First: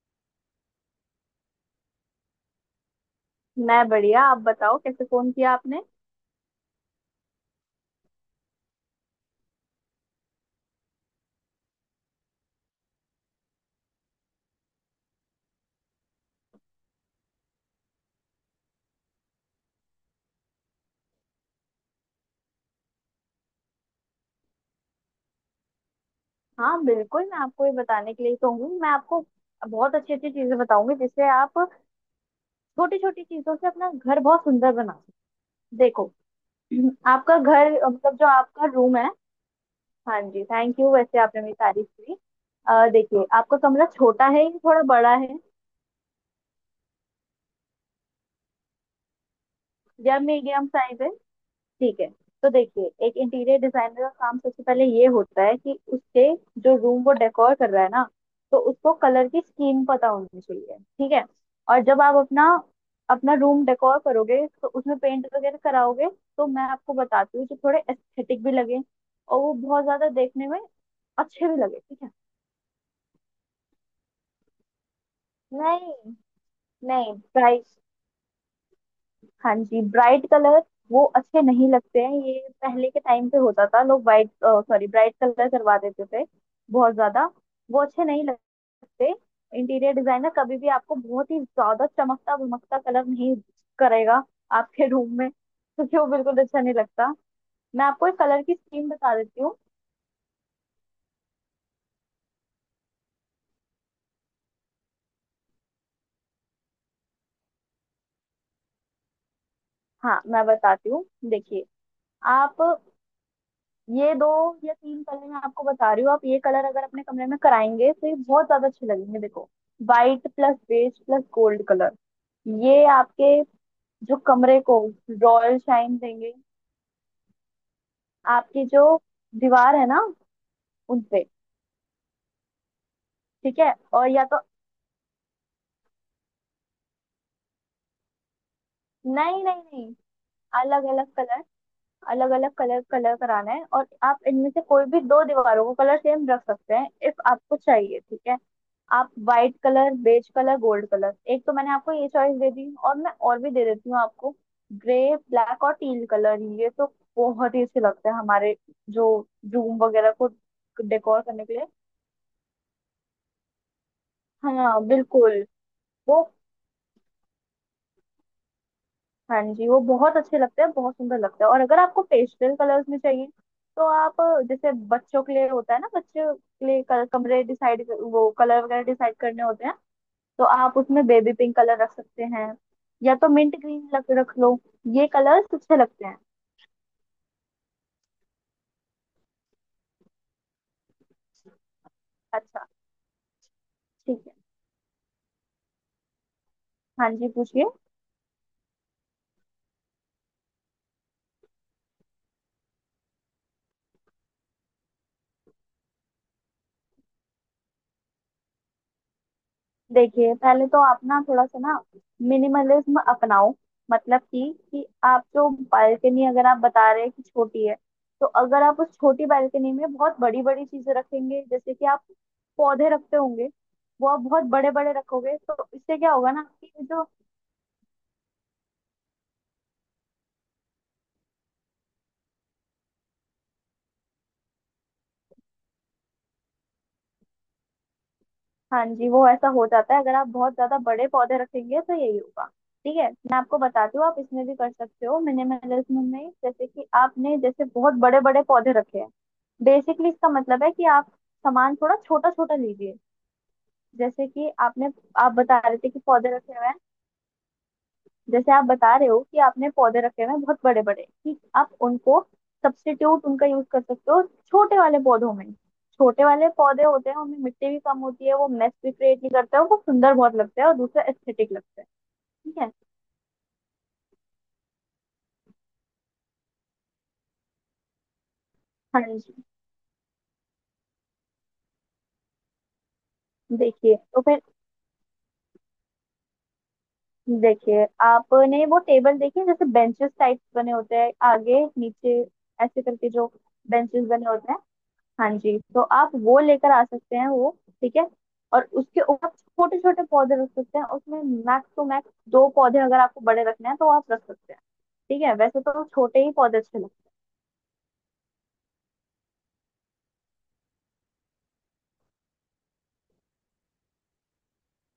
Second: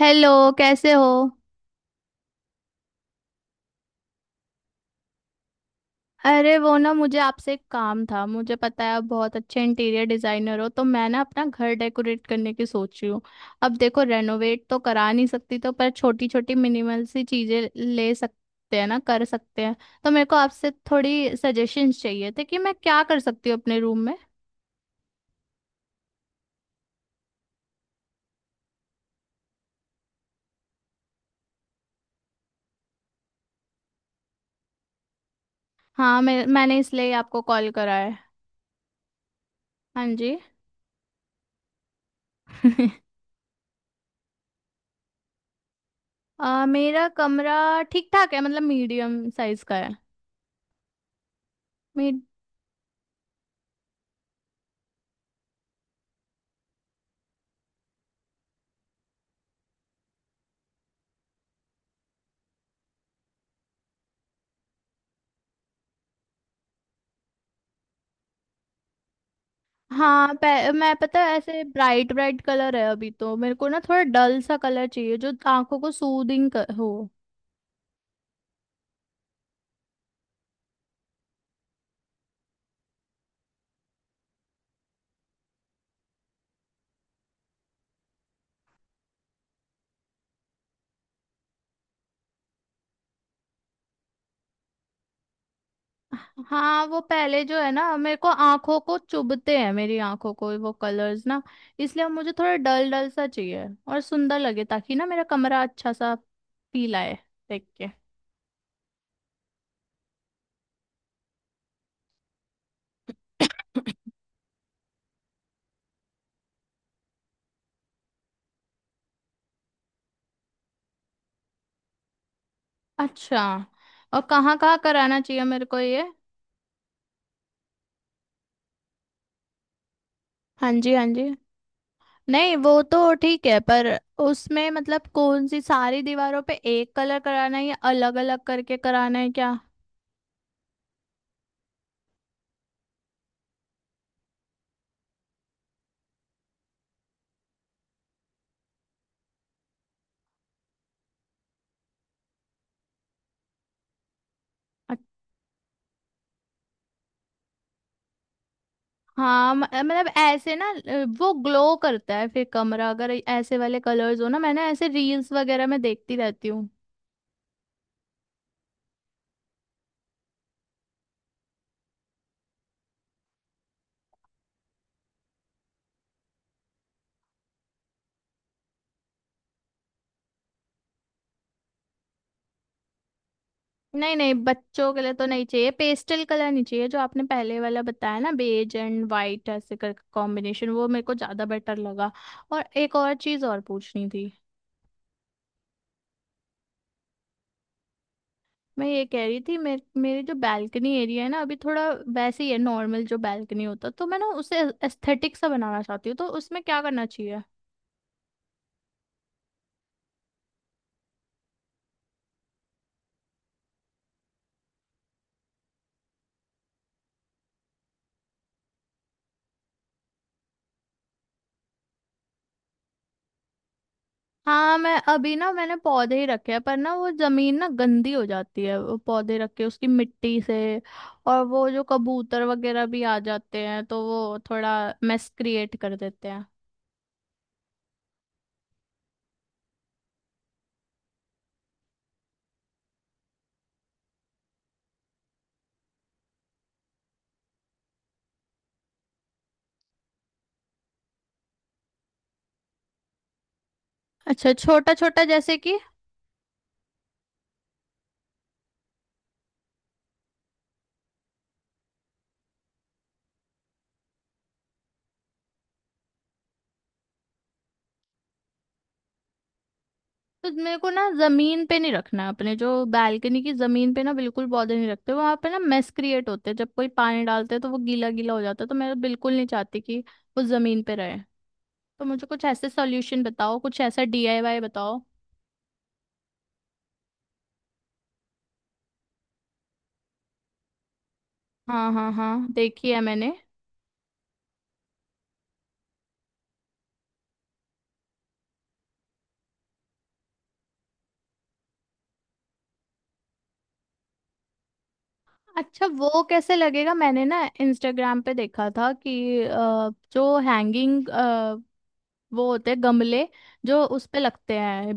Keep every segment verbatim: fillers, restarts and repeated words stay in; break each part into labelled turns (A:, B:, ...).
A: Hello. कैसे हो?
B: मैं बढ़िया। आप बताओ, कैसे फोन किया आपने?
A: अरे वो ना, मुझे आपसे एक काम था। मुझे पता है आप बहुत अच्छे इंटीरियर डिजाइनर हो, तो मैं ना अपना घर डेकोरेट करने की सोच रही हूँ। अब देखो, रेनोवेट तो करा नहीं सकती तो, पर छोटी छोटी मिनिमल सी चीजें ले सकते हैं ना, कर सकते हैं। तो मेरे को आपसे थोड़ी सजेशंस चाहिए थे कि मैं क्या कर सकती हूँ अपने रूम में।
B: हाँ बिल्कुल, मैं आपको ये बताने के लिए तो हूँ। मैं आपको बहुत अच्छी अच्छी चीजें बताऊंगी जिससे आप छोटी छोटी चीजों से अपना घर बहुत सुंदर बना सकते। देखो
A: हाँ, मैं मैंने इसलिए ही
B: आपका
A: आपको कॉल
B: घर
A: करा
B: मतलब
A: है।
B: जो आपका रूम है।
A: हाँ
B: हाँ
A: जी।
B: जी, थैंक यू, वैसे आपने मेरी तारीफ की। अ, देखिए आपका कमरा छोटा है या थोड़ा बड़ा है
A: अ, मेरा कमरा ठीक ठाक है, मतलब मीडियम साइज का है।
B: या मीडियम साइज है? ठीक है। तो देखिए, एक इंटीरियर डिजाइनर का काम सबसे पहले ये होता है कि उसके जो रूम वो डेकोर कर रहा है ना, तो उसको कलर की स्कीम पता होनी चाहिए। ठीक है। और जब आप अपना अपना रूम डेकोर करोगे तो उसमें पेंट वगैरह कराओगे, तो मैं आपको बताती हूँ जो थोड़े एस्थेटिक भी लगे और वो बहुत ज्यादा
A: हाँ,
B: देखने में
A: पै- मैं पता है
B: अच्छे भी
A: ऐसे
B: लगे। ठीक है।
A: ब्राइट ब्राइट कलर है अभी, तो मेरे को ना थोड़ा डल सा कलर चाहिए जो आंखों को
B: नहीं।
A: सूदिंग कर, हो।
B: नहीं भाई। हाँ जी, ब्राइट कलर वो अच्छे नहीं लगते हैं। ये पहले के टाइम पे होता था, लोग वाइट सॉरी ब्राइट कलर करवा देते थे बहुत ज्यादा। वो अच्छे नहीं लगते। इंटीरियर डिजाइनर कभी भी आपको बहुत ही ज्यादा चमकता भमकता कलर नहीं करेगा आपके रूम में, क्योंकि वो बिल्कुल अच्छा नहीं
A: हाँ, वो
B: लगता।
A: पहले जो है
B: मैं
A: ना,
B: आपको
A: मेरे
B: एक
A: को
B: कलर की
A: आंखों
B: स्कीम
A: को
B: बता देती
A: चुभते
B: हूँ।
A: हैं मेरी आंखों को वो कलर्स ना। इसलिए अब मुझे थोड़ा डल डल सा चाहिए और सुंदर लगे, ताकि ना मेरा कमरा अच्छा सा फील आए देख के।
B: हाँ, मैं बताती हूँ। देखिए, आप ये दो या तीन कलर मैं आपको बता रही हूँ, आप ये कलर अगर अपने कमरे में कराएंगे तो ये बहुत ज्यादा अच्छे लगेंगे। देखो, white plus beige plus gold colour, ये आपके
A: अच्छा,
B: जो
A: और कहाँ
B: कमरे
A: कहाँ
B: को
A: कराना चाहिए
B: रॉयल
A: मेरे को
B: शाइन
A: ये?
B: देंगे। आपकी जो दीवार है ना,
A: हाँ जी, हाँ
B: उनपे।
A: जी। नहीं, वो तो ठीक है,
B: ठीक है।
A: पर
B: और या तो
A: उसमें मतलब कौन सी, सारी दीवारों पे एक कलर कराना है या अलग अलग करके कराना है
B: नहीं
A: क्या?
B: नहीं नहीं, अलग अलग कलर, अलग अलग कलर कलर कराना है और आप इनमें से कोई भी दो दीवारों को कलर सेम रख सकते हैं इफ आपको चाहिए। ठीक है। आप white colour, beige colour, gold colour, एक तो मैंने आपको ये चॉइस दे दी और मैं और भी दे देती हूँ आपको।
A: अच-
B: ग्रे, ब्लैक और टील कलर, ये तो बहुत ही अच्छे लगते हैं हमारे जो
A: हाँ, म-
B: रूम
A: मतलब
B: वगैरह को
A: ऐसे ना, अ,
B: डेकोर
A: वो
B: करने के लिए।
A: ग्लो करता है फिर कमरा अगर ऐसे वाले कलर्स हो ना, मैंने
B: हाँ
A: ऐसे रील्स
B: बिल्कुल,
A: वगैरह में देखती
B: वो
A: रहती हूँ।
B: हाँ जी वो बहुत अच्छे लगते हैं, बहुत सुंदर लगते हैं। और अगर आपको पेस्टल कलर्स में चाहिए तो आप अ, जैसे बच्चों के लिए होता है ना, बच्चों के लिए कल, कमरे डिसाइड वो कलर वगैरह डिसाइड करने होते हैं, तो आप उसमें बेबी पिंक कलर रख सकते हैं या तो मिंट ग्रीन रख
A: नहीं नहीं,
B: रख लो।
A: बच्चों के
B: ये
A: लिए तो नहीं
B: कलर्स
A: चाहिए,
B: अच्छे लगते हैं।
A: पेस्टल कलर नहीं चाहिए। जो आपने पहले वाला बताया ना, बेज एंड वाइट ऐसे करके कॉम्बिनेशन, वो मेरे को ज्यादा बेटर लगा। और
B: अच्छा,
A: एक और चीज और पूछनी
B: ठीक
A: थी।
B: है। हाँ जी, पूछिए।
A: मैं ये कह रही थी, मेरे मेरे जो बैल्कनी एरिया है ना, अभी थोड़ा वैसे ही है, नॉर्मल जो बैल्कनी होता है, तो मैं ना उसे एस्थेटिक सा बनाना चाहती हूँ, तो उसमें क्या करना चाहिए?
B: देखिए, पहले तो आप ना थोड़ा सा ना मिनिमलिज्म अपनाओ। मतलब कि कि आप जो बालकनी अगर आप बता रहे हैं कि छोटी है, तो अगर आप उस छोटी बालकनी में बहुत बड़ी बड़ी चीजें रखेंगे, जैसे कि आप पौधे रखते होंगे, वो आप बहुत बड़े
A: हाँ,
B: बड़े
A: मैं अभी
B: रखोगे
A: ना
B: तो
A: मैंने
B: इससे क्या
A: पौधे ही
B: होगा ना
A: रखे हैं,
B: कि
A: पर
B: ये
A: ना
B: जो
A: वो जमीन ना गंदी हो जाती है वो पौधे रख के उसकी मिट्टी से। और वो जो कबूतर वगैरह भी आ जाते हैं, तो वो थोड़ा मेस क्रिएट कर देते हैं।
B: हाँ जी वो ऐसा हो जाता है। अगर आप बहुत ज्यादा बड़े पौधे रखेंगे तो यही होगा। ठीक है, मैं आपको बताती हूँ। आप इसमें भी कर सकते हो मिनिमलिज्म में। जैसे कि आपने जैसे बहुत बड़े बड़े पौधे रखे हैं, बेसिकली इसका मतलब है कि आप सामान थोड़ा छोटा छोटा लीजिए। जैसे कि
A: अच्छा,
B: आपने
A: छोटा छोटा,
B: आप
A: जैसे
B: बता रहे
A: कि?
B: थे कि पौधे रखे हुए हैं, जैसे आप बता रहे हो कि आपने पौधे रखे हुए हैं बहुत बड़े बड़े, ठीक, आप उनको सब्स्टिट्यूट उनका यूज कर सकते हो छोटे वाले पौधों में। छोटे वाले पौधे होते हैं उनमें मिट्टी भी कम होती है, वो मेस भी क्रिएट नहीं करते हैं, वो सुंदर बहुत
A: तो
B: लगता है और
A: मेरे को
B: दूसरा
A: ना
B: एस्थेटिक
A: जमीन पे
B: लगता है।
A: नहीं रखना है अपने
B: ठीक
A: जो
B: है।
A: बालकनी की जमीन पे ना, बिल्कुल पौधे नहीं रखते वहां पे ना, मेस क्रिएट होते हैं जब कोई पानी डालते हैं तो वो गीला गीला हो जाता है। तो मैं
B: हाँ
A: बिल्कुल
B: जी,
A: नहीं चाहती कि वो जमीन पे रहे। तो मुझे कुछ ऐसे सॉल्यूशन बताओ, कुछ
B: देखिए
A: ऐसा
B: तो फिर
A: डी आई वाई बताओ।
B: देखिए आपने वो टेबल देखी है, जैसे बेंचेस टाइप बने होते हैं आगे
A: हाँ हाँ
B: नीचे,
A: हाँ,
B: ऐसे
A: देखी है
B: करके जो
A: मैंने।
B: बेंचेस बने होते हैं। हाँ जी, तो आप वो लेकर आ सकते हैं वो। ठीक है। और उसके ऊपर छोटे छोटे पौधे रख सकते हैं, उसमें मैक्स टू मैक्स दो पौधे अगर आपको बड़े रखने हैं तो आप रख सकते हैं। ठीक है, वैसे तो
A: अच्छा, वो
B: छोटे ही
A: कैसे
B: पौधे अच्छे
A: लगेगा?
B: लगते
A: मैंने ना इंस्टाग्राम पे देखा था कि अ, जो हैंगिंग वो होते हैं गमले, जो उस पे लगते हैं,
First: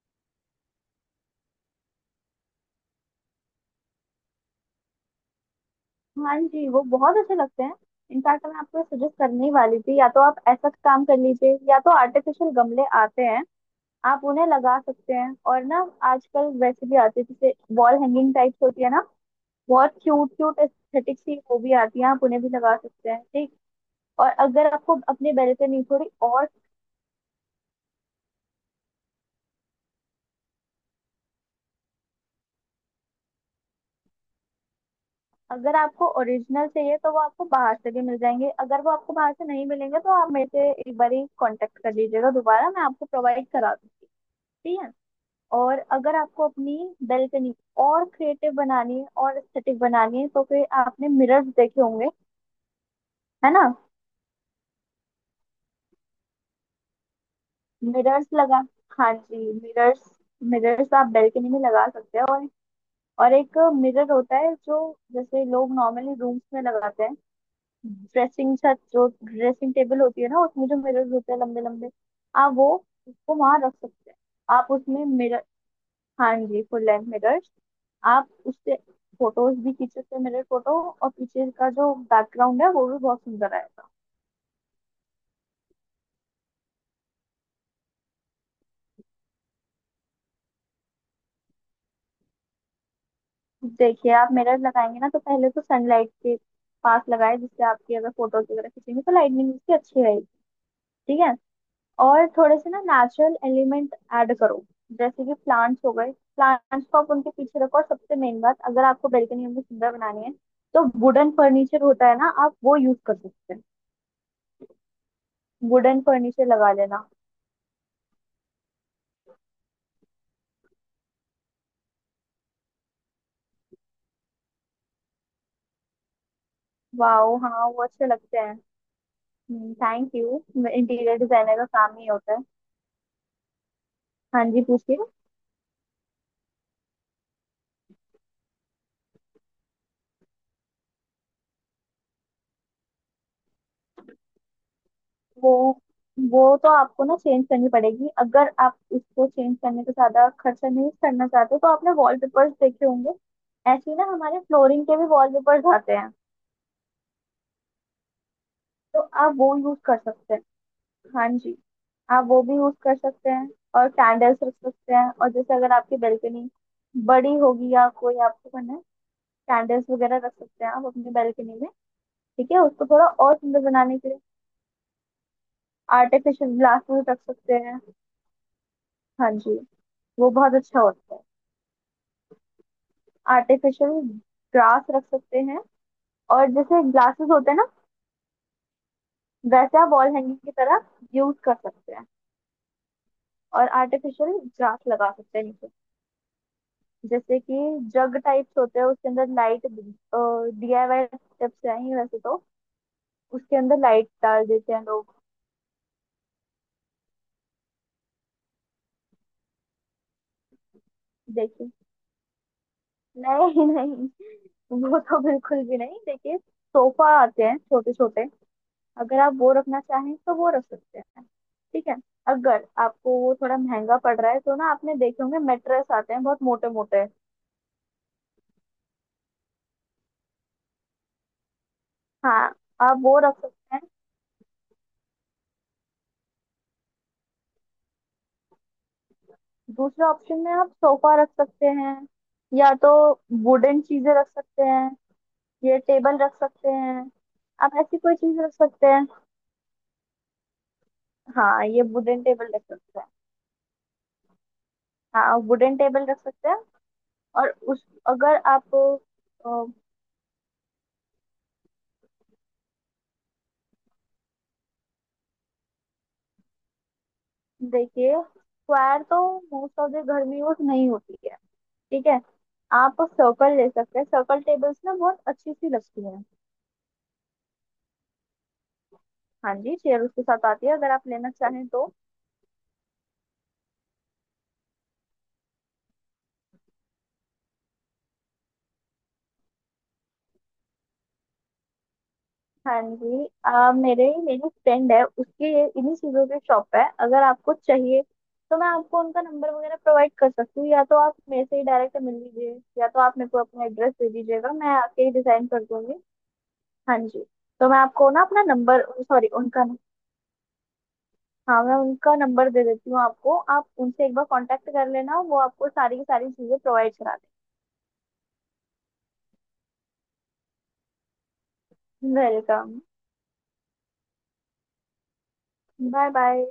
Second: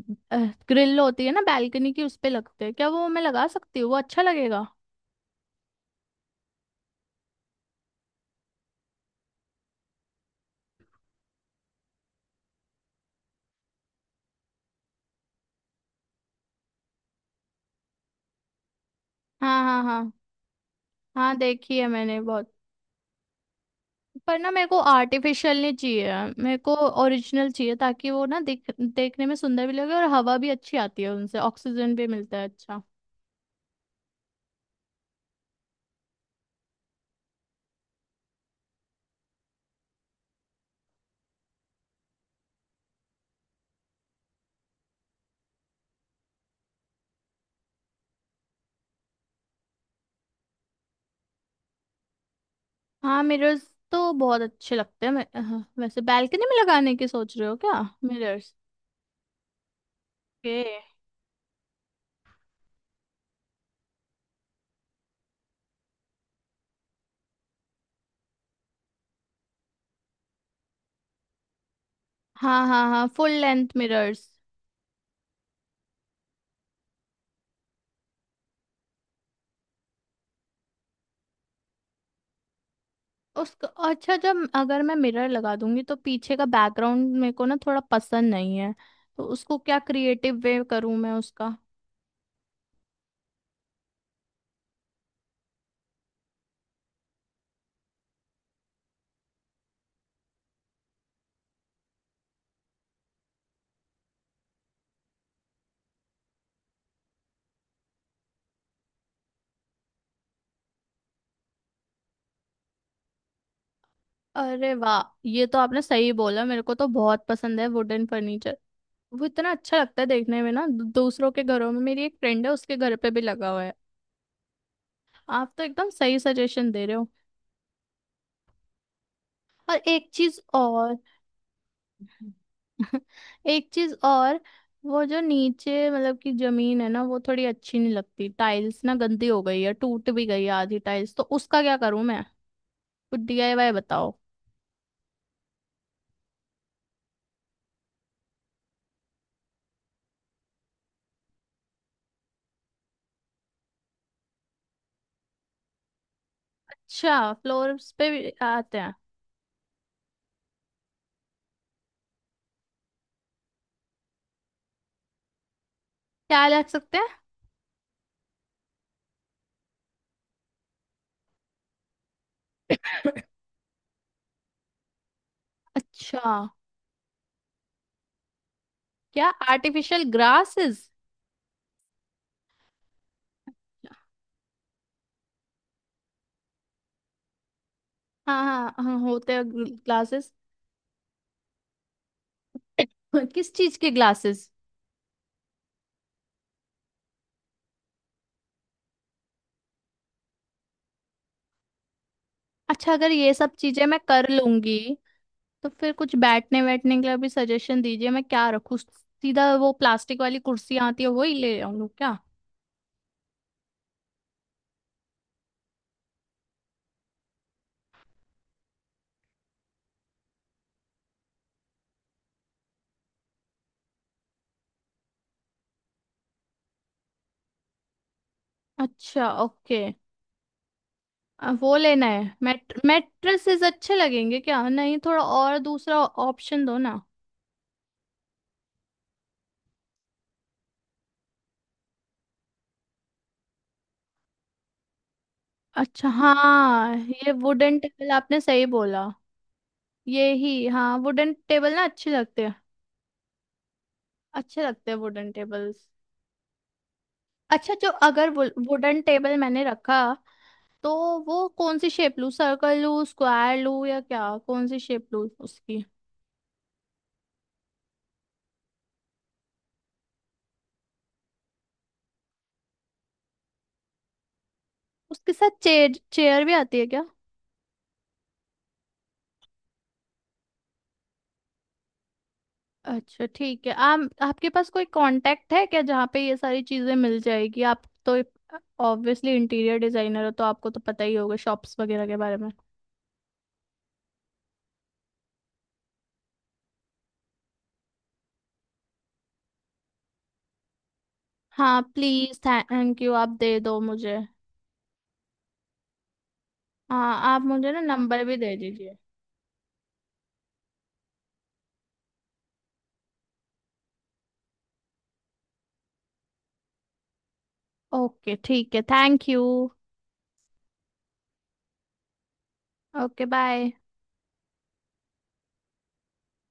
A: ग्रिल होती है ना बैल्कनी की, उस पे लगते हैं, क्या वो मैं लगा सकती हूँ? वो अच्छा लगेगा?
B: हैं। हाँ जी वो बहुत अच्छे लगते हैं। इनफैक्ट मैं आपको सजेस्ट करने ही वाली थी, या तो आप ऐसा काम कर लीजिए या तो आर्टिफिशियल गमले आते हैं, आप उन्हें लगा सकते हैं। और ना आजकल वैसे भी आते हैं, जैसे वॉल हैंगिंग टाइप्स होती है ना,
A: हाँ हाँ
B: बहुत
A: हाँ।
B: क्यूट क्यूट एस्थेटिक
A: हाँ,
B: सी वो भी
A: देखी है
B: आती है,
A: मैंने
B: आप उन्हें भी
A: बहुत।
B: लगा सकते हैं। ठीक। और
A: पर ना मेरे
B: अगर
A: को
B: आपको अपने बेल्ट
A: आर्टिफिशियल
B: पे
A: नहीं
B: नहीं, थोड़ी
A: चाहिए,
B: और
A: मेरे को ओरिजिनल चाहिए, ताकि वो ना दिख देखने में सुंदर भी लगे और हवा भी अच्छी आती है, उनसे ऑक्सीजन भी मिलता है अच्छा।
B: अगर आपको ओरिजिनल चाहिए तो वो आपको बाहर से भी मिल जाएंगे। अगर वो आपको बाहर से नहीं मिलेंगे तो आप मेरे से एक बार ही कॉन्टेक्ट कर लीजिएगा दोबारा, मैं आपको प्रोवाइड करा दूंगी। ठीक है। और अगर आपको अपनी बेल्कनी और क्रिएटिव बनानी है और एस्थेटिक बनानी है, तो फिर आपने मिरर्स देखे होंगे,
A: हाँ,
B: है ना।
A: मिरर्स तो बहुत अच्छे लगते हैं। मैं हाँ, वैसे बैल्कनी में लगाने की सोच रहे हो क्या
B: मिरर्स
A: मिरर्स
B: लगा हाँ जी मिरर्स,
A: के?
B: मिरर्स आप बेल्कनी में लगा सकते हैं। और और एक मिरर होता है जो जैसे लोग नॉर्मली रूम्स में लगाते हैं, ड्रेसिंग छत जो ड्रेसिंग टेबल होती है ना, उसमें जो मिरर्स होते हैं लंबे लंबे, आप
A: हाँ
B: वो
A: हाँ हाँ, फुल
B: उसको वहां
A: लेंथ
B: रख सकते हैं।
A: मिरर्स।
B: आप उसमें मिरर हाँ जी फुल लेंथ मिरर्स, आप उससे फोटोज भी खींच सकते हैं मिरर फोटो, और पीछे का जो बैकग्राउंड है वो भी बहुत सुंदर
A: उसका
B: आएगा।
A: अच्छा, जब अगर मैं मिरर लगा दूंगी तो पीछे का बैकग्राउंड मेरे को ना थोड़ा पसंद नहीं है, तो उसको क्या क्रिएटिव वे करूं मैं उसका?
B: देखिए आप मिरर लगाएंगे ना, तो पहले तो सनलाइट के पास लगाए जिससे आपकी अगर फोटोज वगैरह खींचेंगे तो लाइटनिंग उसकी अच्छी रहेगी। ठीक है। और थोड़े से ना नेचुरल एलिमेंट ऐड करो, जैसे कि प्लांट्स हो गए, प्लांट्स को आप उनके पीछे रखो। और सबसे मेन बात, अगर आपको बेल्कनी में सुंदर बनानी है तो वुडन फर्नीचर होता है ना, आप वो यूज कर सकते हैं।
A: अरे वाह, ये तो आपने
B: वुडन
A: सही बोला,
B: फर्नीचर
A: मेरे
B: लगा
A: को तो
B: लेना।
A: बहुत पसंद है वुडन फर्नीचर। वो इतना अच्छा लगता है देखने में ना, दू- दूसरों के घरों में, मेरी एक फ्रेंड है उसके घर पे भी लगा हुआ है। आप तो एकदम सही सजेशन दे रहे हो।
B: वाओ हाँ वो अच्छे लगते हैं।
A: और एक
B: थैंक यू,
A: चीज और।
B: इंटीरियर डिजाइनर का काम ही होता है।
A: एक चीज और,
B: हाँ जी, पूछिए।
A: वो जो नीचे, मतलब कि जमीन है ना, वो थोड़ी अच्छी नहीं लगती, टाइल्स ना गंदी हो गई है, टूट भी गई है आधी टाइल्स, तो उसका क्या करूं मैं? कुछ डी आई वाई बताओ।
B: वो वो तो आपको ना चेंज करनी पड़ेगी। अगर आप उसको चेंज करने का ज्यादा खर्चा नहीं करना चाहते तो आपने वॉलपेपर्स देखे होंगे, ऐसे ही ना हमारे फ्लोरिंग के भी वॉलपेपर्स आते हैं,
A: अच्छा, फ्लोर्स पे भी आते हैं?
B: तो आप वो यूज कर सकते हैं। हाँ जी, आप वो भी यूज कर सकते हैं। और कैंडल्स रख सकते हैं। और जैसे अगर आपकी
A: क्या
B: बेल्कनी
A: लग सकते हैं?
B: बड़ी होगी या कोई आपको करना है, कैंडल्स वगैरह रख सकते हैं आप अपनी बेल्कनी में, ठीक है, उसको थोड़ा और सुंदर बनाने के लिए।
A: अच्छा।
B: आर्टिफिशियल ग्लास भी रख सकते हैं।
A: क्या,
B: हाँ जी,
A: आर्टिफिशियल
B: वो बहुत अच्छा
A: ग्रासेस?
B: होता है। आर्टिफिशियल ग्रास रख सकते हैं। और जैसे ग्लासेस होते हैं ना,
A: हाँ हाँ हाँ, होते हैं
B: वैसे आप वॉल
A: ग्लासेस।
B: हैंगिंग की तरह यूज कर सकते हैं।
A: किस
B: और
A: चीज के
B: आर्टिफिशियल
A: ग्लासेस?
B: ग्रास लगा सकते हैं नीचे। जैसे कि जग टाइप्स होते हैं उसके अंदर लाइट, डीआईवाई टिप्स हैं ये वैसे तो,
A: अच्छा, अगर ये सब
B: उसके अंदर
A: चीजें मैं
B: लाइट
A: कर
B: डाल देते
A: लूंगी
B: हैं लोग।
A: तो फिर कुछ बैठने बैठने के लिए भी सजेशन दीजिए, मैं क्या रखूँ? सीधा वो प्लास्टिक वाली कुर्सी आती है वो ही ले
B: देखिए
A: आऊँ क्या?
B: नहीं नहीं, वो तो बिल्कुल भी नहीं। देखिए, सोफा आते हैं छोटे छोटे, अगर आप वो रखना चाहें तो वो रख सकते हैं। ठीक है। अगर आपको वो थोड़ा महंगा पड़ रहा है तो ना आपने देखे होंगे मेट्रेस आते हैं बहुत मोटे मोटे।
A: अच्छा ओके, वो लेना है?
B: हाँ,
A: मैट
B: आप वो रख
A: मैट्रेसेस
B: सकते हैं।
A: अच्छे लगेंगे क्या? नहीं, थोड़ा और दूसरा ऑप्शन दो ना।
B: दूसरे ऑप्शन में आप सोफा रख सकते हैं, या तो वुडन चीजें रख सकते हैं, ये
A: अच्छा
B: टेबल रख सकते
A: हाँ,
B: हैं,
A: ये
B: आप
A: वुडन
B: ऐसी
A: टेबल
B: कोई
A: आपने
B: चीज रख
A: सही
B: सकते
A: बोला।
B: हैं।
A: ये ही हाँ, वुडन
B: हाँ
A: टेबल
B: ये
A: ना अच्छे
B: वुडन
A: लगते
B: टेबल
A: हैं,
B: रख सकते हैं।
A: अच्छे लगते हैं वुडन
B: हाँ वुडन
A: टेबल्स।
B: टेबल रख सकते हैं। और
A: अच्छा,
B: उस
A: जो अगर
B: अगर आप
A: वुडन टेबल मैंने
B: अ,
A: रखा तो वो कौन सी शेप लूँ? सर्कल लूँ, स्क्वायर लूँ, या क्या, कौन सी शेप लूँ उसकी?
B: देखिए स्क्वायर तो मोस्ट ऑफ द घर में यूज नहीं होती है। ठीक है। आप सर्कल ले सकते हैं, सर्कल टेबल्स ना बहुत
A: उसके साथ
B: अच्छी सी
A: चेयर
B: लगती हैं।
A: चेयर भी आती है क्या?
B: हाँ जी, चेयर उसके साथ आती है अगर आप लेना चाहें तो।
A: अच्छा ठीक है। आप, आपके पास कोई कांटेक्ट है क्या, जहाँ पे ये सारी चीजें मिल जाएगी? आप तो ऑब्वियसली इंटीरियर डिजाइनर हो, तो आपको तो पता ही होगा शॉप्स वगैरह के बारे में।
B: हाँ जी आ, मेरे मेरी फ्रेंड है, उसके ये इन्हीं चीज़ों की शॉप है। अगर आपको चाहिए तो मैं आपको उनका नंबर वगैरह प्रोवाइड कर सकती हूँ, या तो आप मेरे से ही
A: हाँ
B: डायरेक्ट मिल
A: प्लीज,
B: लीजिए, या तो
A: थैंक यू,
B: आप
A: आप
B: मेरे को
A: दे
B: अपना
A: दो
B: एड्रेस दे
A: मुझे।
B: दीजिएगा मैं आके ही डिजाइन कर दूंगी। हाँ
A: हाँ,
B: जी,
A: आप
B: तो
A: मुझे
B: मैं
A: ना
B: आपको ना
A: नंबर भी
B: अपना
A: दे
B: नंबर
A: दीजिए।
B: सॉरी उनका, हाँ मैं उनका नंबर दे देती हूँ आपको, आप उनसे एक बार कांटेक्ट कर लेना, वो आपको सारी की सारी चीज़ें प्रोवाइड करा।
A: ओके ठीक है, thank you.
B: Welcome.
A: Okay, bye.
B: Bye bye.